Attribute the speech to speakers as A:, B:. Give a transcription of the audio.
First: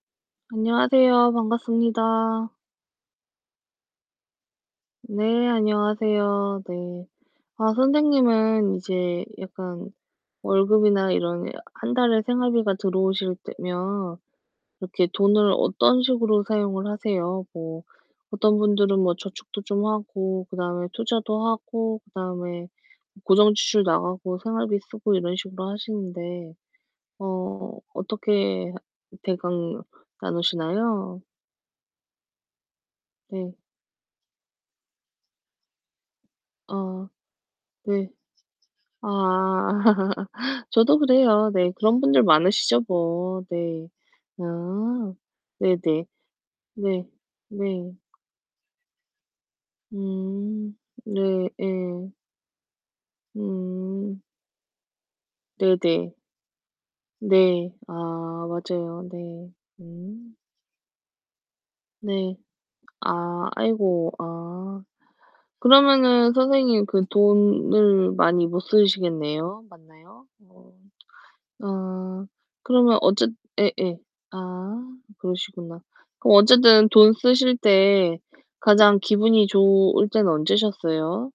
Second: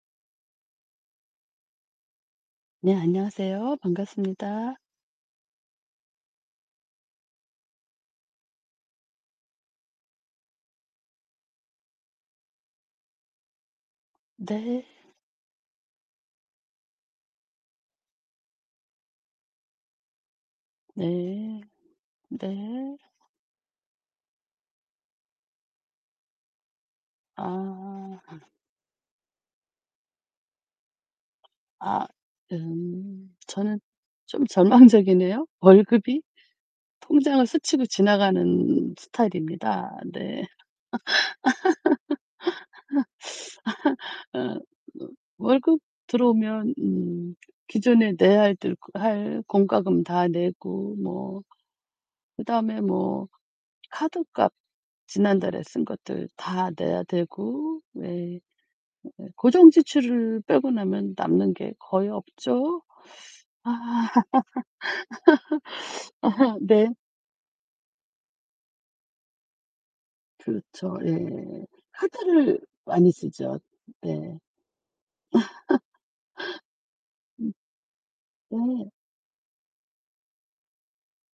A: 안녕하세요. 반갑습니다.
B: 네 안녕하세요. 반갑습니다.
A: 네 안녕하세요. 네. 아 선생님은 이제 약간 월급이나 이런 1 달에 생활비가 들어오실 때면
B: 네.
A: 이렇게 돈을 어떤 식으로 사용을 하세요? 뭐 어떤 분들은 뭐 저축도 좀 하고 그다음에 투자도
B: 네.
A: 하고 그다음에
B: 네.
A: 고정지출 나가고 생활비 쓰고 이런 식으로 하시는데 어
B: 아.
A: 어떻게 하 대강 나누시나요?
B: 아. 음.
A: 네.
B: 저는 좀 절망적이네요, 월급이.
A: 아
B: 통장을 스치고
A: 네.
B: 지나가는
A: 아.
B: 스타일입니다. 네.
A: 저도 그래요. 네. 그런 분들 많으시죠 뭐. 네.
B: 어. 뭐
A: 아.
B: 월급
A: 네네.
B: 들어오면
A: 네.
B: 음
A: 네.
B: 기존에 내야 할 들 할 공과금 다
A: 음
B: 내고 뭐
A: 네. 예.
B: 그다음에 뭐
A: 음.
B: 카드값 지난달에 쓴
A: 네네.
B: 것들 다 내야
A: 네.
B: 되고
A: 아
B: 네.
A: 맞아요.
B: 예예
A: 네.
B: 고정
A: 음.
B: 지출을 빼고 나면 남는 게 거의
A: 네.
B: 없죠.
A: 아
B: 아.
A: 아이고. 아. 그러면은 선생님
B: 네.
A: 그 돈을 많이 못 쓰시겠네요. 맞나요? 어.
B: 그렇죠. 예.
A: 아.
B: 카드를
A: 그러면
B: 많이
A: 어쨌
B: 쓰죠.
A: 예예.
B: 네.
A: 아. 그러시구나. 그럼 어쨌든 돈 쓰실 때
B: 음. 네.
A: 가장 기분이 좋을 때는 언제셨어요?